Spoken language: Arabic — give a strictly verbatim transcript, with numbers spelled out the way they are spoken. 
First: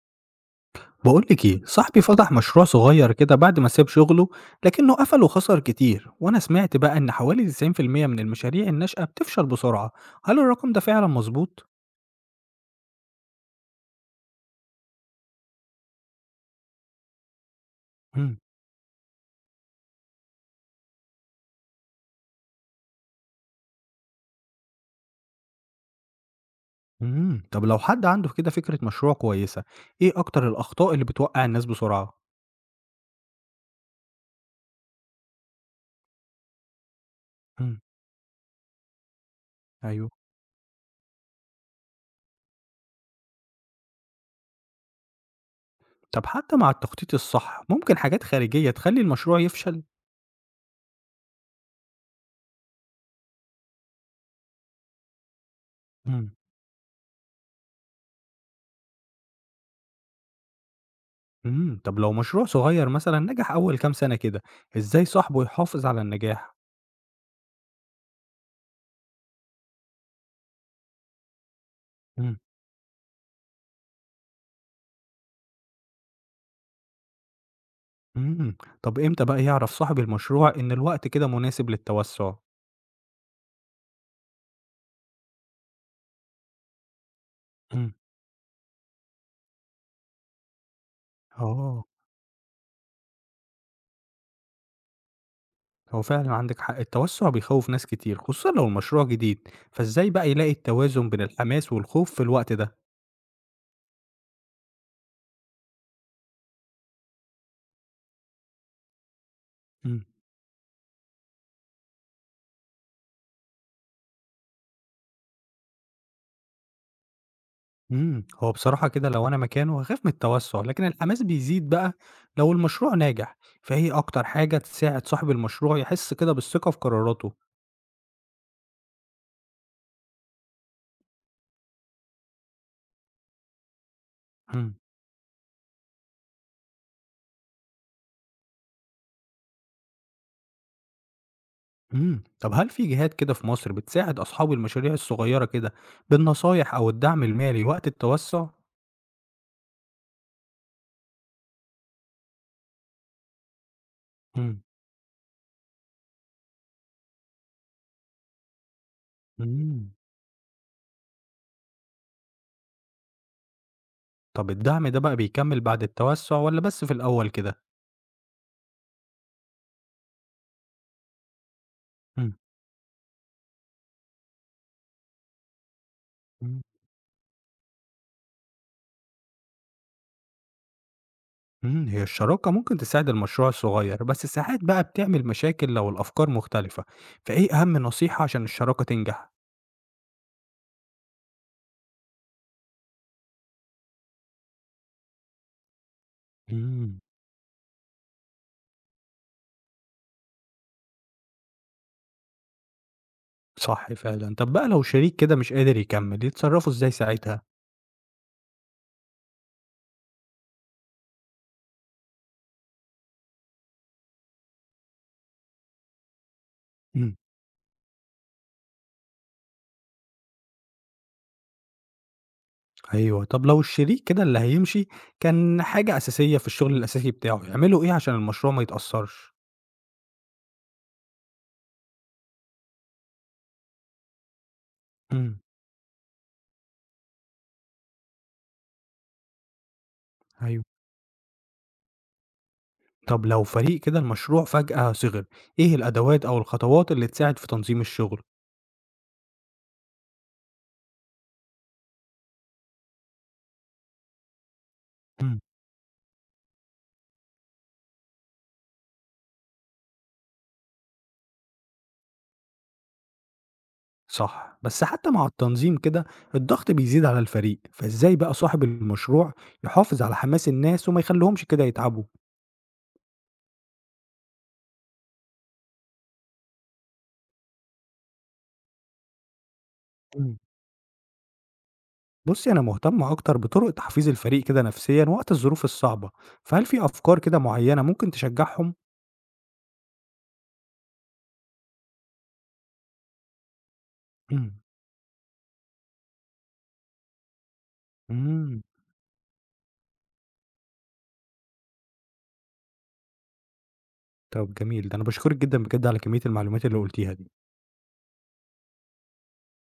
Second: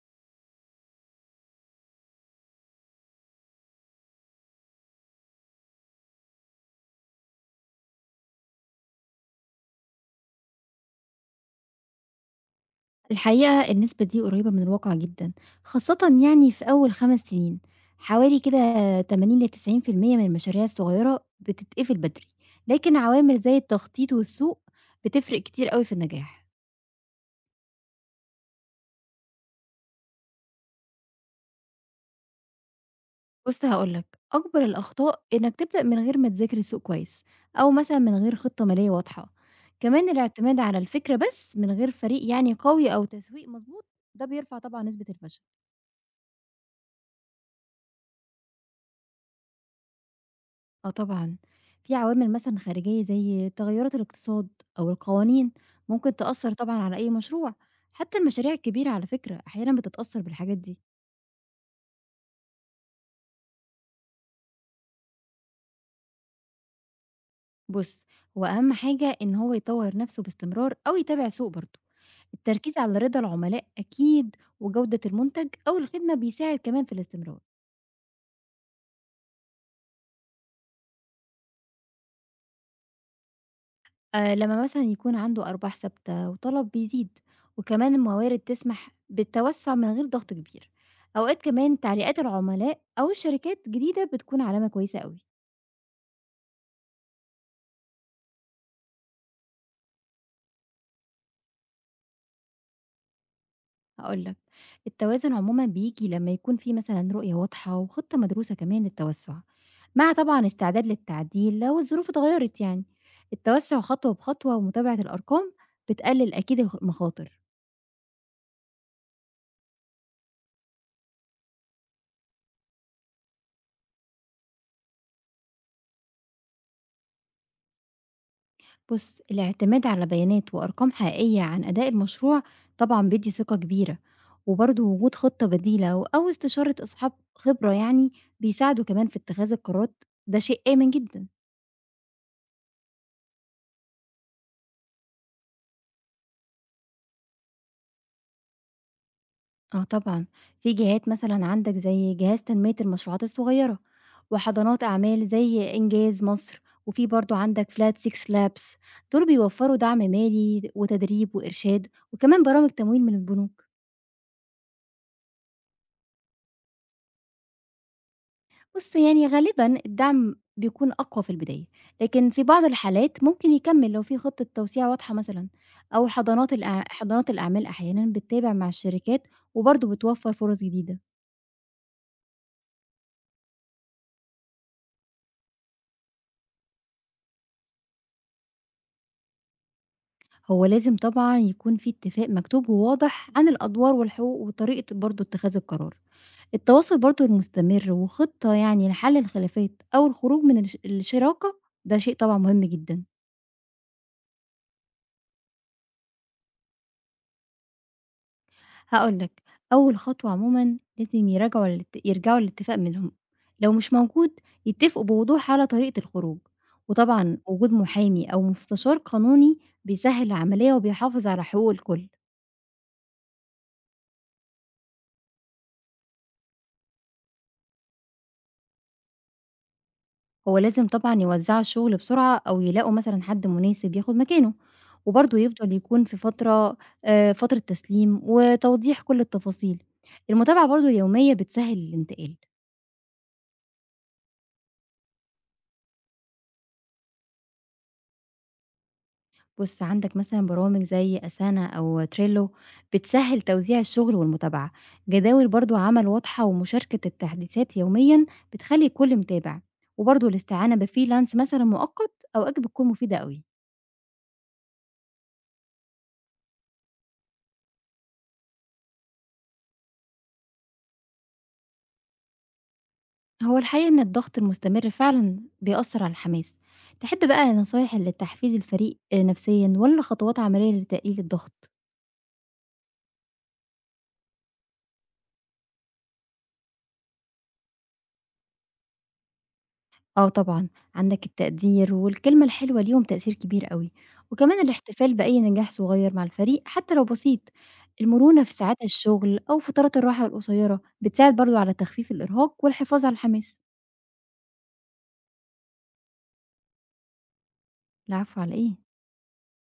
بقولك ايه، صاحبي فتح مشروع صغير كده بعد ما ساب شغله لكنه قفل وخسر كتير، وانا سمعت بقى ان حوالي تسعين في المية من المشاريع الناشئة بتفشل بسرعة. هل الرقم ده فعلا مظبوط؟ الحقيقة النسبة دي قريبة من الواقع جدًا، خاصةً يعني في أول 5 سنين، مم. حوالي كده تمانين ل90% من المشاريع الصغيرة بتتقفل بدري، لكن عوامل زي التخطيط والسوق بتفرق كتير أوي في النجاح. مم. طب لو حد عنده كده فكرة مشروع كويسة، ايه اكتر الاخطاء اللي بتوقع الناس بسرعة؟ بُص هاقول لك، أكبر الأخطاء إنك تبدأ من غير ما تذاكر السوق كويس، أو مم. مثلًا من غير خطة مالية واضحة، ايوه. كمان الاعتماد على الفكرة بس من غير فريق يعني قوي أو تسويق مضبوط، ده بيرفع طبعًا نسبة الفشل. طب حتى مع التخطيط الصح ممكن حاجات خارجية تخلي المشروع يفشل؟ آه طبعًا، في عوامل مثلًا خارجية زي تغيرات الاقتصاد أو القوانين ممكن مم. تأثّر طبعًا على أي مشروع، حتى المشاريع الكبيرة على فكرة أحيانًا بتتأثّر بالحاجات دي. مم. طب لو مشروع صغير مثلا نجح اول كام سنة كده، ازاي صاحبه يحافظ على النجاح؟ بُص، هو أهم حاجة إن هو يطوّر نَفْسه باستمرار أو يتابع السوق برضه. التركيز على رضا العملاء أكيد وجودة المنتج أو الخدمة بيساعد كمان في الاستمرار. إمم. طب إمتى بقى يعرف صاحب المشروع إن الوقت كده مناسب للتوسُّع؟ آآ لمّا مثلًا يكون عنده أرباح ثابتة وطلب بيزيد، إمم. وكمان الموارد تسمح بالتوسع من غير ضغط كبير. أوقات كمان آه. تعليقات العملاء أو الشركات جديدة بتكون علامة كويسة أوي. هو فعلًا عندِك حق، التوسُّع بيخوِّف ناس كتير، خصوصًا لو المشروع جديد، فإزاي بقى يلاقي التوازن بين الحماس والخوف في الوقت ده؟ هاقول لك، التوازن عمومًا بييجي لمّا يكون في مثلًا رؤية واضحة وخطة مدروسة كمان للتوسع، إمم. مع طبعًا استعداد للتعديل لو الظروف اتغيرت يعني. التوسع خطوة بخطوة ومتابعة الأرقام بتقلل أكيد الخ المخاطر. إمم. هو بصراحة كده لو أنا مكانه هاخاف من التوسُّع، لكن الحماس بيزيد بقى لو المشروع ناجح، فإيه أكتر حاجة تساعد صاحب المشروع يحس كده بالثقة في قراراته؟ بُص، الاعتماد على بيانات وأرقام حقيقية عن أداء المشروع طبعًا بيدّي ثقة كبيرة، إمم. وبرضه وجود خطة بديلة و أو استشارة أصحاب خبرة يعني بيساعدوا كمان في اتخاذ القرارات، ده شيء آمن جدًا. إمم، طب هل في جهات كده في مصر بتساعد أصحاب المشاريع الصغيرة كده بالنصايح أو الدعم المالي وقت التوسّع؟ آه طبعًا، في جهات مثلًا عندك زي جهاز تنمية المشروعات الصغيرة، إمم، وحضانات أعمال زي إنجاز مصر، وفي برضه عندك Flat Six Labs دول بيوفروا إمم، دعم مالي وتدريب وإرشاد، وكمان برامج تمويل من البنوك. طب الدعم ده بقى بيكمّل بعد التوسّع والّا بس في الأول كده؟ بُص يعني غالبًا الدعم بيكون أقوى في البداية، لكن إمم، في بعض الحالات ممكن يكمّل لو في خطة توسيع واضحة مثلًا، أو حضانات إمم، الأع حضانات الأعمال أحيانًا بتتابع مع الشركات وبرضه بتوفّر فرص جديدة. إمم، هي الشراكة ممكن تساعد المشروع الصغير، بس ساعات بقى بتعمل مشاكل لو الأفكار مختلفة، فإيه أهم نصيحة عشان الشراكة تنجح؟ هو لازم طبعًا يكون في اتفاق مكتوب وواضح عن الأدوار والحقوق وطريقة برضه اتخاذ القرار. إمم، التواصل برضه المستمر وخطة يعني لحل الخلافات أو الخروج من الش الشراكة ده شيء طبعًا مهم جدًا. صح فعلًا. طب بقى لو شريك كده مش قادر يكمّل، يتصرّفوا إزاي ساعتها؟ هاقول لك، أول خطوة عمومًا لازم يراجعوا الات يرجعوا للاتفاق منهم، لو مش موجود يتفقوا بوضوح على طريقة الخروج، إمم. وطبعًا وجود محامي أو مستشار قانوني بيسهّل العملية وبيحافظ على حقوق الكل، أيوه، طب لو الشريك كده اللي هيمشي كان حاجة أساسية في الشغل الأساسي بتاعه، يعملوا إيه عشان المشروع ما يتأثّرش؟ هو لازم طبعًا يوزّعوا الشغل بسرعة أو يلاقوا مثلًا حد مناسب ياخد مكانه، إمم، وبرضه يفضل يكون في فترة آآ فترة تسليم وتوضيح كل التفاصيل، أيوه. المتابعة برضه اليومية بتسهّل الانتقال. طب لو فريق كده المشروع فجأة صِغِر، إيه الأدوات أو الخطوات اللي تساعد في تنظيم الشغل؟ بُص، عندك مثلًا برامج زي أسانا أو Trello بتسهِّل توزيع الشغل والمتابعة، إمم. جداول برضه عمل واضحة ومشاركة التحديثات يوميًا بتخلّي الكل متابع، وبرضه الاستعانة بfreelance مثلًا مؤقت أوقات بتكون مفيدة أوي. صح، بس حتى مع التنظيم كده الضغط بيزيد على الفريق، فإزاي بقى صاحب المشروع يحافظ على حماس الناس وما يخلّيهمش كده يتعبوا؟ هو الحقيقة إن الضغط المستمر فعلًا بيأثّر على الحماس. تحب بقى نصايح لتحفيز الفريق آه، نفسيًا والّا إمم. خطوات عملية لتقليل الضغط؟ بُصّي، أنا مهتم أكتر بطرق تحفيز الفريق كده نفسيًا وقت الظروف الصعبة، فهل في أفكار كده معيّنة ممكن تشجّعهم؟ آه طبعًا، عندك التقدير والكلمة الحلوة ليهم تأثير كبير أوي، إمم. وكمان الاحتفال بأي نجاح صغير مع الفريق حتى لو بسيط، المرونة في إمم، ساعات الشغل أو فترات الراحة القصيرة بتساعد برضه على تخفيف الإرهاق والحفاظ على الحماس. طب جميل، ده أنا باشكرِك جدًا بجد على كمية المعلومات اللي قُلتيها دي. العفو على إيه؟